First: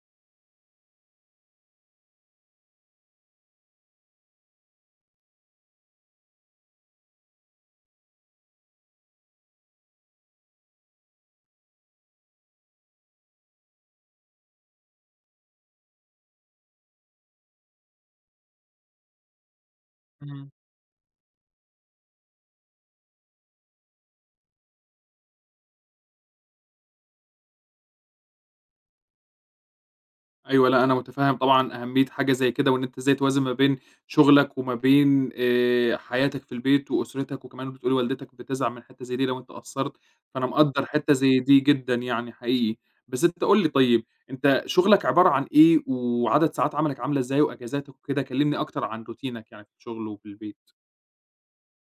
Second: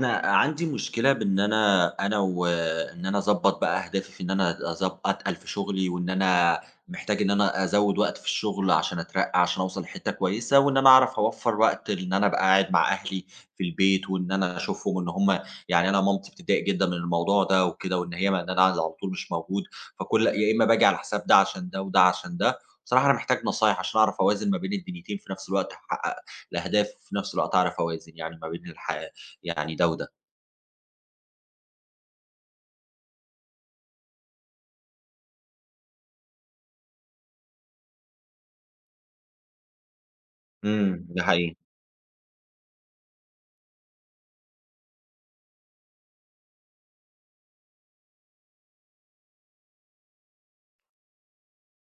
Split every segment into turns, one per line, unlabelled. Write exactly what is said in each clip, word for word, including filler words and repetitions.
أنا عندي مشكلة بإن أنا أنا وإن أنا أضبّط بقى أهدافي في إن أنا أظب أتقل في شغلي، وإن أنا محتاج إن أنا أزوّد وقت في الشغل عشان أترقّى، عشان أوصل لحتّة كويسة، وإن أنا أعرف أوفّر وقت إن أنا أبقى قاعد مع أهلي في البيت، وإن أنا أشوفهم إن هم يعني أنا مامتي بتتضايق جدًا من الموضوع ده وكده، وإن هي ما إن أنا على طول مش موجود، فكل
إمم.
يا إمّا باجي على حساب ده عشان ده، وده عشان ده. بصراحة أنا محتاج نصايح عشان أعرف أوازن ما بين الدنيتين في نفس الوقت، أحقق الأهداف وفي نفس الوقت أعرف أوازن يعني ما بين الحياة. يعني ده وده.
أيوه، لأ، أنا متفهم طبعًا أهمية حاجة زي كده، وإن أنت إزاي توازن ما بين شغلك وما بين آآ، حياتك في البيت وأسرتك، وكمان بتقول والدتك بتزعل من حتّة زي دي لو أنت قصّرت، فأنا مقدّر
إمم،
حتّة
ده
زي
حقيقي.
دي جدًا يعني حقيقي. بس أنت قُل لي طيب، أنت شغلك عبارة عن إيه، وعدد ساعات عملك عاملة إزاي، وأجازاتك وكده؟ كلمني أكتر عن روتينك يعني في الشغل وفي البيت.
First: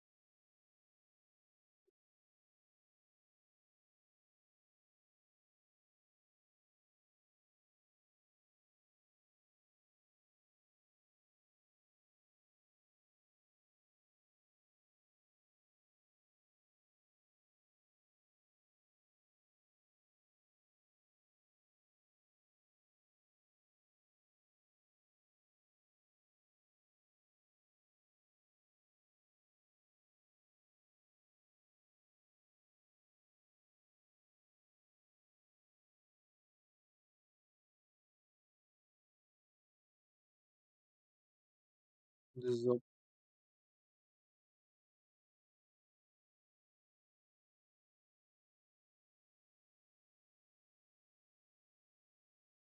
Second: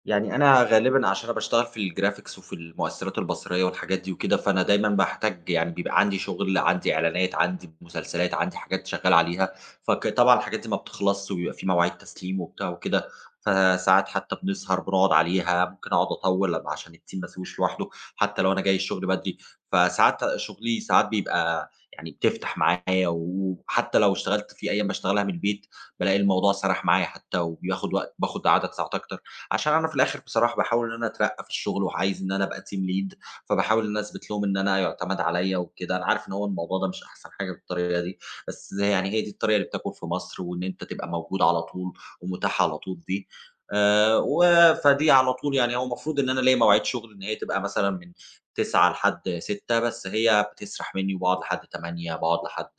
يعني أنا غالبًا عشان أنا باشتغل في الgraphics وفي المؤثرات البصرية والحاجات دي وكده، فأنا دايمًا باحتاج يعني بيبقى عندي شغل، عندي إعلانات، عندي مسلسلات، عندي حاجات شغال عليها، فك طبعًا الحاجات دي ما بتخلصش وبيبقى في مواعيد تسليم وبتاع وكده، فساعات حتى بنسهر بنقعد عليها، ممكن أقعد أطوّل عشان الteam ما يسويش لوحده، حتى لو أنا جاي الشغل بدري، فساعات شغلي ساعات بيبقى يعني بتفتح معايا وحتى لو اشتغلت في أيام باشتغلها من البيت، بالاقي الموضوع سرح معايا حتى وبياخد وقت باخد عدد ساعات أكتر. عشان أنا في الآخر بصراحة باحاول إن أنا أترقّى في الشغل، وعايز إن أنا أبقى team lead، فباحاول إن أنا أثبت لهم إن أنا يُعتمد عليَّ وكده، أنا عارف إن هو الموضوع ده مش أحسن حاجة بالطريقة دي، بس زي- يعني هي دي الطريقة اللي بتاكل في مصر، وإن أنت تبقى موجود على طول ومتاح على
بالضبط.
طول دي. آآ، و فدي على طول يعني هو المفروض إن أنا ليّا مواعيد شغل إن هي تبقى مثلًا من تسعة لحد ستة بس هي بتسرح مني وباقعد لحد ثمانية باقعد لحد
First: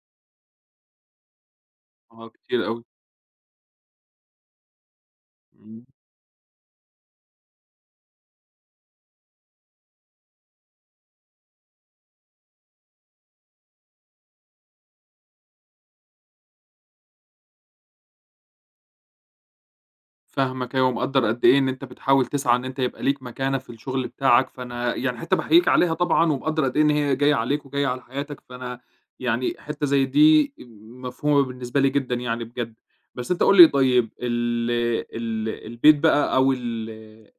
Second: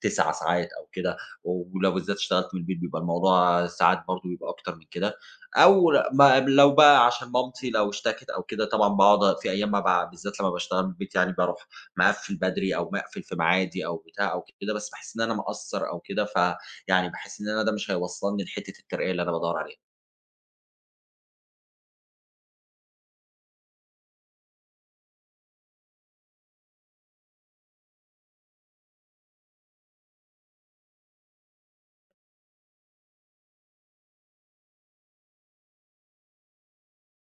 تسع ساعات أو كده، ولو بالذات
آه،
اشتغلت من
كتير
البيت
أوي.
بيبقى الموضوع ساعات برضه بيبقى أكتر من كده.
إمم.
أو ل ما لو بقى عشان مامتي لو اشتكت أو كده طبعًا باقعد في أيام ما ب بالذات لمّا باشتغل من البيت يعني باروح مقفّل بدري أو مقفل في ميعادي أو بتاع أو كده، بس باحس إن أنا مقصّر أو كده، فيعني باحس إن أنا ده مش هيوصّلني لحتّة الترقية اللي أنا بادوّر عليها.
فاهمك أيوه، ومقدّر قد إيه إن أنت بتحاول تسعى إن أنت يبقى ليك مكانة في الشغل بتاعك، فأنا يعني حتّة باحييك عليها طبعًا، ومقدّر قد إيه إن هي جاية عليك وجاية على حياتك، فأنا يعني حتّة زي دي مفهومة بالنسبة لي جدًا يعني بجد. بس أنت قُل لي طيب ال ال البيت بقى أو ال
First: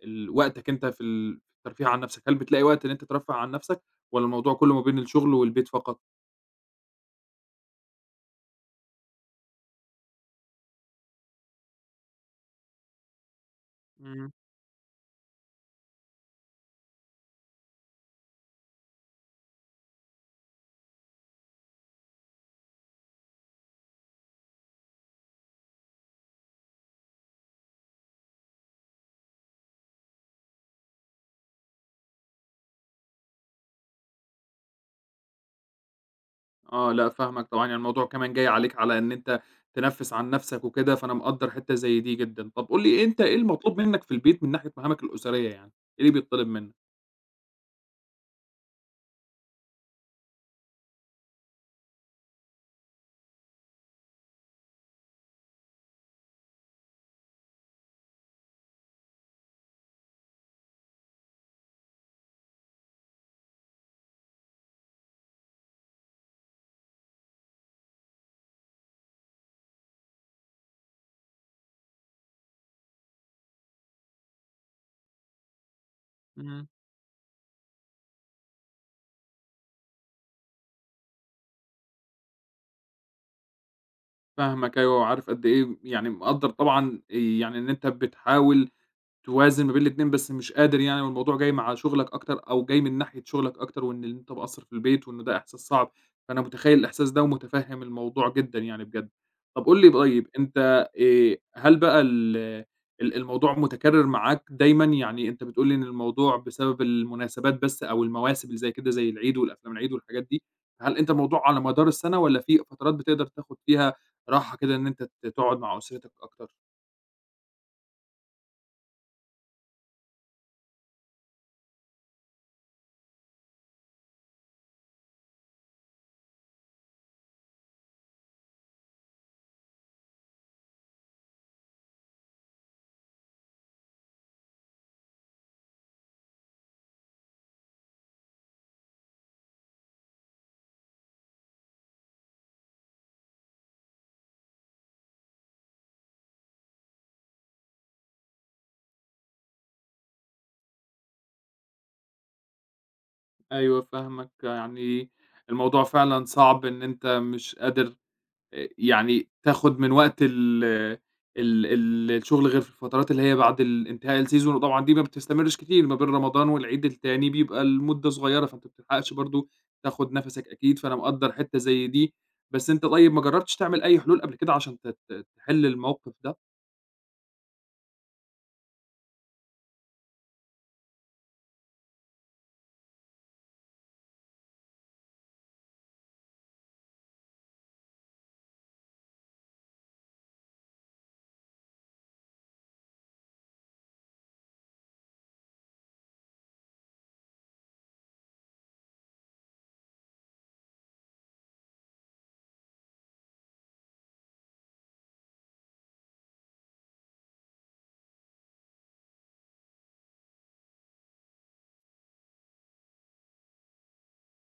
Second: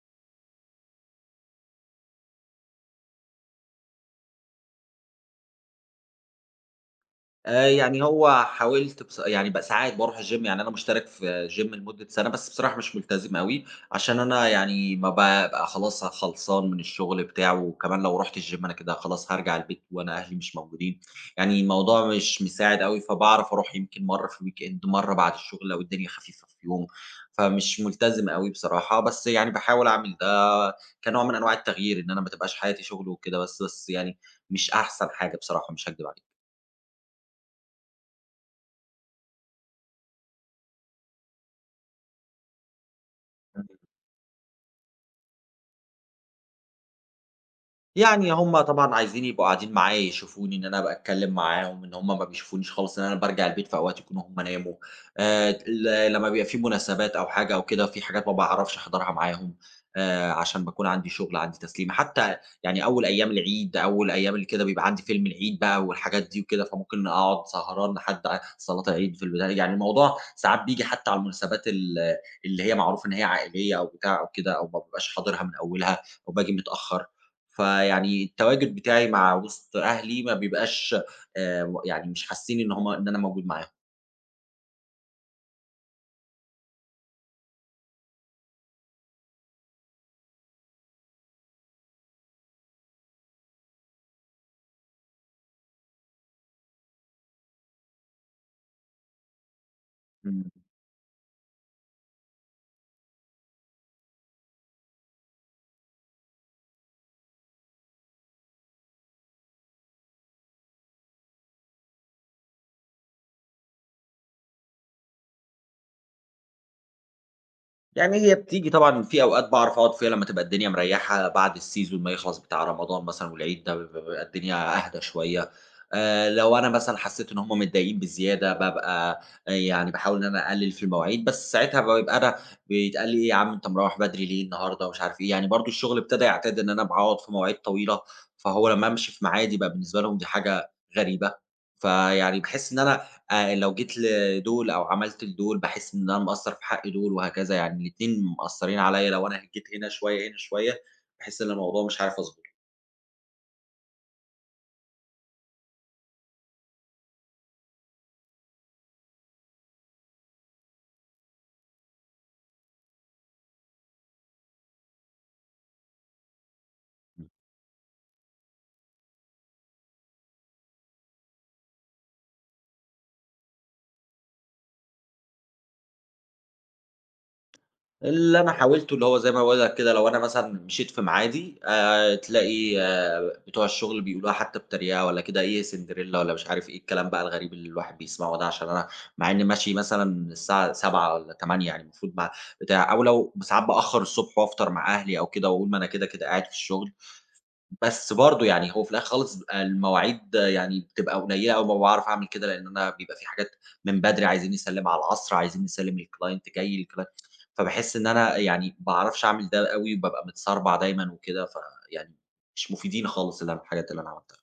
ال وقتك أنت في ال الترفيه عن نَفْسك، هل بتلاقي وقت إن أنت ترفّه عن نَفْسك والّا الموضوع كُلّه ما بين الشغل والبيت فقط؟
آآ، يعني هو حاولت بص يعني بقى ساعات باروح الgym يعني أنا مشترك في gym لمدة سنة، بس بصراحة مش ملتزم أوي، عشان
إمم.
أنا يعني ما بابقى خلاص خلصان من الشغل بتاعه، وكمان لو رُحت الgym أنا كده خلاص هارجع البيت وأنا أهلي مش موجودين، يعني الموضوع مش مساعد أوي، فباعرف أروح يمكن مرّة في الweekend، مرّة بعد الشغل لو الدنيا خفيفة في يوم، فمش ملتزم أوي بصراحة، بس يعني باحاول أعمل ده كنوع من أنواع التغيير، إن أنا ما تبقاش حياتي شغل وكده بس، بس يعني مش أحسن حاجة بصراحة مش هاكدب عليك.
آه، لأ فاهمك طبعًا، يعني الموضوع كمان جاي عليك على إن أنت تنفِّس عن نَفْسك وكده، فأنا مقدّر حتّة زي دي جدًا. طَب قُل لي أنت إيه المطلوب منّك في البيت من ناحية مهامك الأسرية يعني، إيه اللي بيتطلب منّك؟
يعني هم طبعًا عايزين يبقوا قاعدين معايا يشوفوني إن أنا باتكلّم معاهم، إن هم ما بيشوفونيش خالص، إن أنا بارجع البيت في أوقات يكونوا هم ناموا. آآ ل لمّا بيبقى في مناسبات أو حاجة أو كده، في حاجات ما باعرفش أحضرها معاهم، آآ عشان باكون عندي شغل، عندي تسليمة، حتى يعني أول أيام العيد، أول أيام اللي كده بيبقى عندي فيلم العيد بقى والحاجات دي وكده، فممكن أقعد سهران لحد ع صلاة العيد في البداية، يعني الموضوع ساعات بييجي حتى على المناسبات ال اللي هي معروف إن هي عائلية أو بتاع أو كده، أو ما بابقاش حاضرها من أولها، وباجي
إمم.
متأخّر. فيعني التواجد بتاعي مع وسط أهلي ما بيبقاش، آآ، يعني مش حاسين إن هم إن أنا موجود معاهم.
فاهمك أيوه وعارف قد إيه يعني مقدّر طبعًا آآ يعني إن أنت بتحاول توازن ما بين الاتنين بس مش قادر يعني والموضوع جاي مع شغلك أكتر أو جاي من ناحية شغلك أكتر وإن أنت مقصّر في البيت وإنه ده إحساس صعب، فأنا متخيّل الإحساس ده ومتفهّم الموضوع جدًا يعني بجد. طب قُل لي طيب أنت آآ هل بقى ال ال الموضوع متكرر معاك دايمًا؟ يعني أنت بتقول لي إن الموضوع بسبب المناسبات بس أو المواسم اللي زي كده زي العيد والأفلام العيد والحاجات دي، هل أنت الموضوع على مدار السنة والّا في فترات بتقدر تاخد فيها راحة كده إن أنت ت تقعد مع أسرتك أكتر؟
يعني هي بتيجي طبعًا في أوقات باعرف أقعد فيها لمّا تبقى الدنيا مريّحة بعد السيزون ما يخلص بتاع رمضان مثلًا والعيد ده ب بيبقى الدنيا أهدى شوية. آآ لو أنا مثلًا حسيت إن هم متضايقين بزيادة بابقى يعني باحاول إن أنا أقلِّل في المواعيد، بس ساعتها بابقى أنا بيتقال لي إيه: "يا عم أنت مروّح بدري ليه النهارده؟" ومش عارف إيه، يعني برضه الشغل ابتدى يعتاد إن أنا باقعد في مواعيد طويلة، فهو لمّا أمشي في ميعادي بقى بالنسبة لهم دي حاجة غريبة، فيعني باحس إن أنا آآ لو جيت ل دول أو عملت لدول، باحس إن أنا مقصّر في حق دول وهكذا، يعني الاتنين مأثّرين عليّا لو أنا هجيت هنا شوية، هنا شوية، باحس إن الموضوع مش عارف أضبطه.
أيوه فاهمك، يعني الموضوع فعلًا صعب إن أنت مش قادر آآ يعني تاخد من وقت ال ال ال الشغل غير في الفترات اللي هي بعد ال انتهاء الseason وطبعًا دي ما بتستمرش كتير، ما بين رمضان والعيد التاني
إمم.
بيبقى المدة صغيرة، فأنت ما بتلحقش برضه تاخد نَفَسك أكيد، فأنا مقدّر حتّة زي دي، بس أنت طيب ما جرّبتش تعمل أي حلول قبل كده عشان ت ت تحل الموقف ده؟
اللي أنا حاولته اللي هو زي ما باقول لك كده، لو أنا مثلًا مشيت في ميعادي، آآ، تلاقي آه بتوع الشغل بيقولوها حتى بتريقة والّا كده إيه سندريلا والّا مش عارف إيه الكلام بقى الغريب اللي الواحد بيسمعه ده، عشان أنا مع إني ماشي مثلًا الساعة سبعة والّا ثمانية يعني المفروض مع بتاع أو لو ساعات بأخّر الصبح وأفطر مع أهلي أو كده وأقول ما أنا كده، كده قاعد في الشغل. بس برضه يعني هو في الآخر خالص بيبقى المواعيد يعني بتبقى قليّلة أوي ما باعرف أعمل كده، لإن أنا بيبقى في حاجات من بدري عايزين نسلّمها على العصر، عايزين نسلّم للclient جاي الclient، فباحس إن أنا يعني ما باعرفش أعمل ده أوي، وبابقى متسربع دايمًا وكده، فيعني مش مفيدين خالص ال الحاجات اللي أنا عملتها.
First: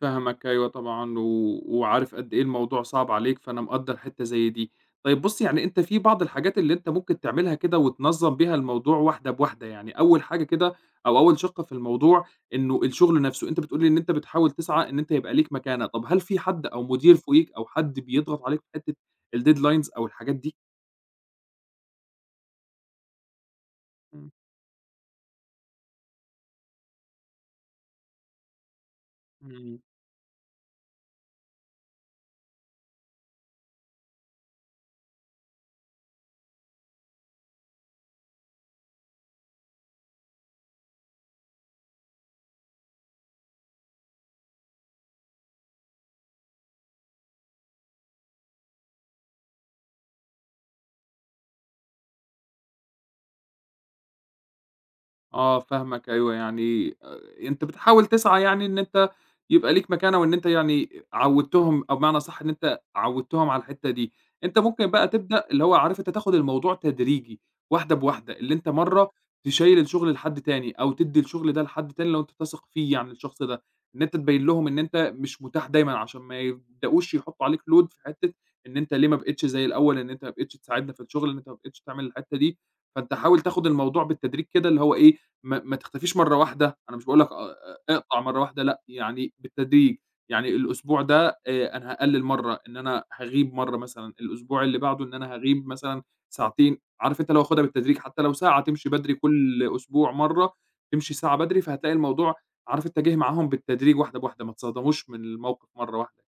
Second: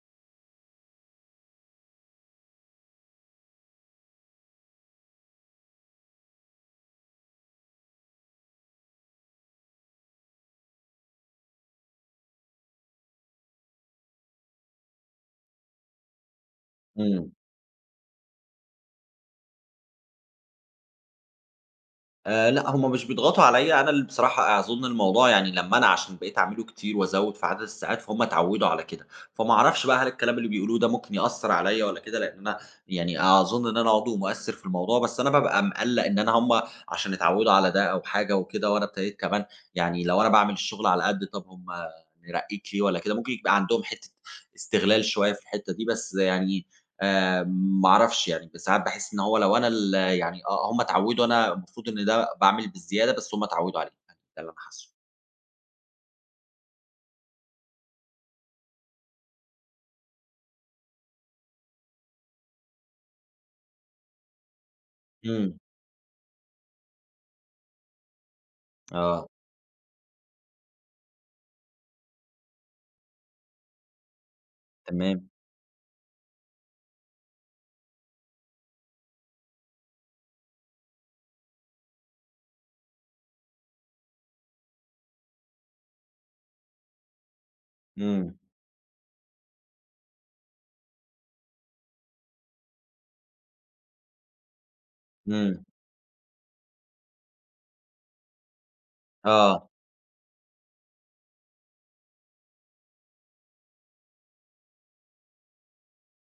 فاهمك أيوه طبعًا، و وعارف قد إيه الموضوع صعب عليك، فأنا مقدّر حتّة زي دي. طيب بُص، يعني أنت في بعض الحاجات اللي أنت ممكن تعملها كده وتنظّم بيها الموضوع واحدة بواحدة، يعني أول حاجة كده أو أول شِقّة في الموضوع إنه الشغل نَفْسه، أنت بتقول لي إن أنت بتحاول تسعى إن أنت يبقى ليك مكانة، طب هل في حد أو مدير
إمم.
فوقيك أو حد بيضغط عليك في حتّة الdeadlines أو الحاجات دي؟
آآ لأ، هم مش بيضغطوا عليَّ، أنا اللي
إمم،
بصراحة أظُن الموضوع يعني لمّا أنا عشان بقيت أعمله كتير وأزوّد في عدد الساعات، فهُم اتعوّدوا على كده، فما
إمم.
أعرفش بقى هل الكلام اللي بيقولوه ده ممكن يأثّر عليَّ والّا كده، لإن أنا يعني أظُن إن أنا عضو مؤثّر في الموضوع، بس أنا بابقى مقلّق إن أنا هم عشان اتعوّدوا على ده أو حاجة وكده، وأنا ابتديت كمان يعني لو أنا باعمل الشغل على قد طَب هم نرقّيك ليه والّا كده، ممكن يبقى عندهم حتّة استغلال شوية في الحتّة دي، بس يعني آآ ما أعرفش يعني ساعات باحس إن هو لو أنا ال يعني آه، هم اتعوّدوا أنا المفروض إن ده باعمل بالزيادة، بس هم اتعوّدوا عليه، يعني ده اللي أنا حاسّه.
آه فاهمك أيوه، يعني آآ أنت بتحاول تسعى يعني إن أنت يبقى ليك مكانة وإن أنت يعني عوّدتهم أو بمعنى أصح إن أنت عوّدتهم على الحتّة دي، أنت ممكن بقى تبدأ
إمم،
اللي هو عارف أنت تاخد الموضوع تدريجي، واحدة بواحدة، اللي أنت مرّة
آه،
تشيّل الشغل لحد تاني أو تدّي الشغل ده لحد تاني لو أنت تثق فيه يعني الشخص ده، إن أنت تبيّن لهم إن أنت
تمام،
مش متاح دايمًا عشان ما يبدؤوش يحطّوا عليك لود في حتّة إن أنت ليه ما بقيتش زي الأول، إن أنت ما بقيتش تساعدنا في الشغل، إن أنت ما بقيتش تعمل الحتّة دي، فأنت حاول تاخد الموضوع بالتدريج كده اللي هو إيه، ما ما تختفيش مرّة واحدة، أنا مش باقول لك أ اقطع
إمم،
مرّة واحدة لأ، يعني بالتدريج، يعني الأسبوع ده آآ أنا هاقلِّل مرّة، إن أنا هاغيب مرّة مثلًا، الأسبوع اللي بعده إن أنا
إمم،
هاغيب مثلًا ساعتين، عارف أنت لو خُدها بالتدريج حتى لو ساعة تمشي بدري كل
آه.
أسبوع مرّة، تمشي ساعة بدري، فهتلاقي الموضوع عارف أنت جِه معاهم بالتدريج واحدة بواحدة، ما تصدموش من الموقف مرّة واحدة.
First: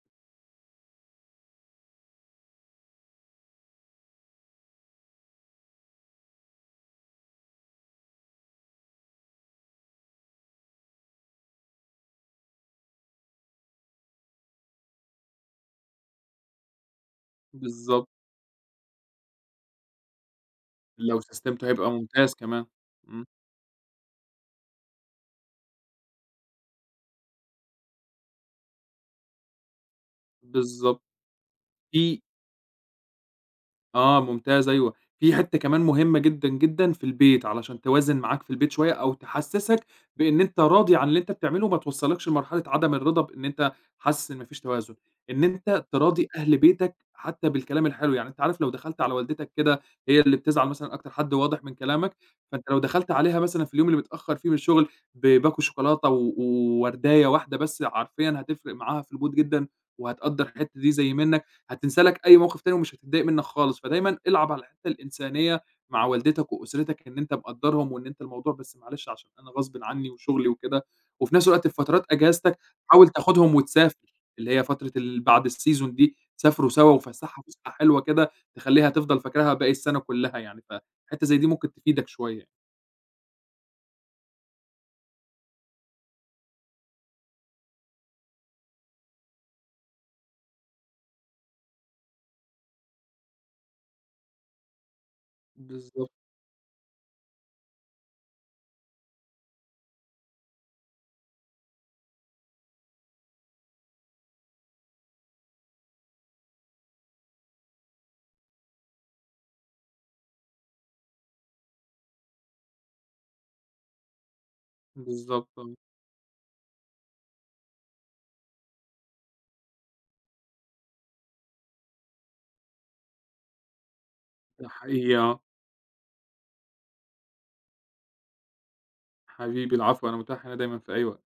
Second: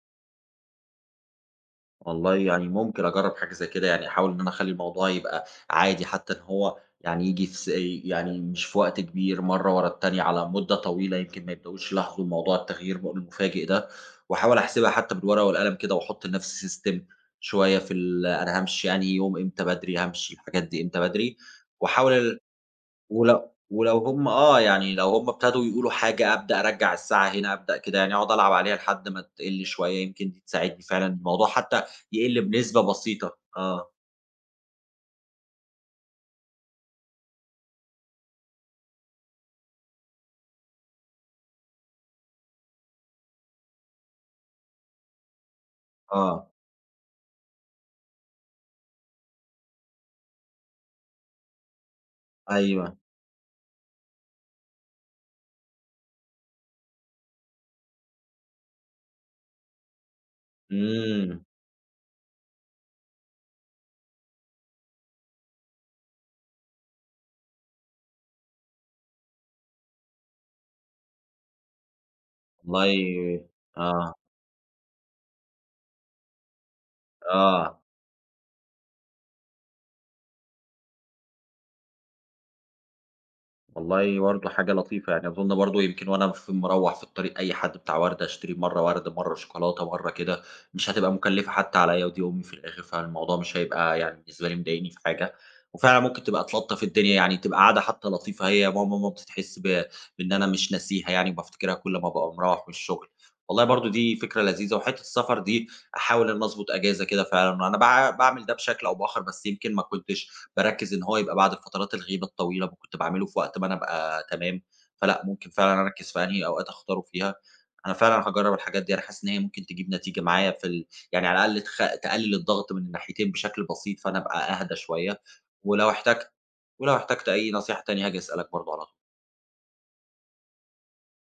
والله يعني ممكن أجرّب حاجة زي كده، يعني أحاول إن أنا أخلّي الموضوع يبقى عادي، حتى إن هو يعني ييجي في س يعني مش في وقت كبير مرّة ورا التانية على مدة طويلة، يمكن ما يبدؤوش يلاحظوا موضوع التغيير م المفاجئ ده، وأحاول أحسبها حتى بالورقة والقلم كده، وأحط لنفسي system شوية في
بالضبط،
ال أنا هامشي أنهي يوم إمتى بدري، هامشي الحاجات دي إمتى
لو
بدري،
سستمته هيبقى ممتاز
وأحاول
كمان. إمم،
ولو ولو هم آه، يعني لو هم ابتدوا يقولوا حاجة أبدأ أرجّع الساعة هنا، أبدأ كده يعني أقعد ألعب عليها لحد ما تقِل شوية، يمكن دي تساعدني
بالضبط.
فعلًا الموضوع حتى
في
يقِل بنسبة بسيطة. آه،
آه، ممتاز أيوه، في حتّة كمان مهمة جدًا، جدًا في البيت، علشان توازن معاك في البيت شوية أو تحسّسك بإن أنت راضي عن اللي أنت بتعمله وما توصّلكش لمرحلة عدم الرضا بإن أنت حاسس إن ما فيش توازن، إن أنت تراضي
آه،
أهل بيتك حتّى بالكلام الحلو، يعني أنت عارف لو دخلت على والدتك كده هي اللي بتزعل مثلًا أكتر حد واضح من كلامك، فأنت لو
أيوه.
دخلت عليها مثلًا في اليوم اللي متأخّر فيه من الشغل بباكو شوكولاتة و وورداية واحدة بس حرفيًا هتفرق معاها في المود جدًا، وهتقدّر الحتّة دي زي
إمم،
منّك. هتنسى لك أي موقف تاني ومش هتتضايق منّك خالص، فدايمًا العب على الحتّة الإنسانية مع والدتك وأسرتك إن أنت مقدّرهم وإن أنت الموضوع بس معلش عشان أنا غصبٍ عنّي وشغلي وكده، وفي نفس الوقت في فترات أجازتك حاول
والله
تاخدهم وتسافر،
آه،
اللي هي فترة ال بعد الseason دي سافروا سوا وفسّحها فسحة
آه.
حلوة كده تخلّيها تفضل فاكراها باقي السَنة كلّها يعني، فحتّة زي دي ممكن تفيدك شوية.
والله برضه حاجة لطيفة، يعني أظن برضه يمكن وأنا في مروّح في الطريق أي حد بتاع وردة أشتري مرّة وردة، مرّة شوكولاتة، مرّة كده، مش هتبقى مُكلّفة حتى عليّا ودي أمي في الآخر، فالموضوع مش هيبقى يعني بالنسبة لي مضايقني في حاجة، وفعلًا
بالضبط،
ممكن تبقى تلطّف الدنيا، يعني تبقى قعدة حتى لطيفة هي وماما مامتي تحس ب بإن أنا مش ناسيها يعني وبافتكرها كل ما بابقى مروّح من الشغل. والله برضه دي فكرة لذيذة، وحتّة السفر دي أحاول إن أنا أضبط أجازة كده فعلًا، أنا باع باعمل ده بشكل أو بآخر، بس يمكن ما كنتش باركّز إن هو يبقى بعد الفترات الغيبة الطويلة، فكنت باعمله في وقت ما أنا أبقى تمام، فلأ ممكن
بالضبط آه،
فعلًا أركّز في أنهي أوقات أختاره فيها. أنا فعلًا هاجرّب الحاجات دي، أنا حاسس إن هي ممكن تجيب نتيجة معايا في ال يعني على الأقل تخ تقلل الضغط من الناحيتين بشكل بسيط، فأنا أبقى
ده
أهدى
حقيقي
شوية،
آه،
ولو احتجت ولو احتجت أي نصيحة تانية هاجي أسألك برضه على طول.
حبيبي العفو أنا متاح هنا دايمًا في أي وقت.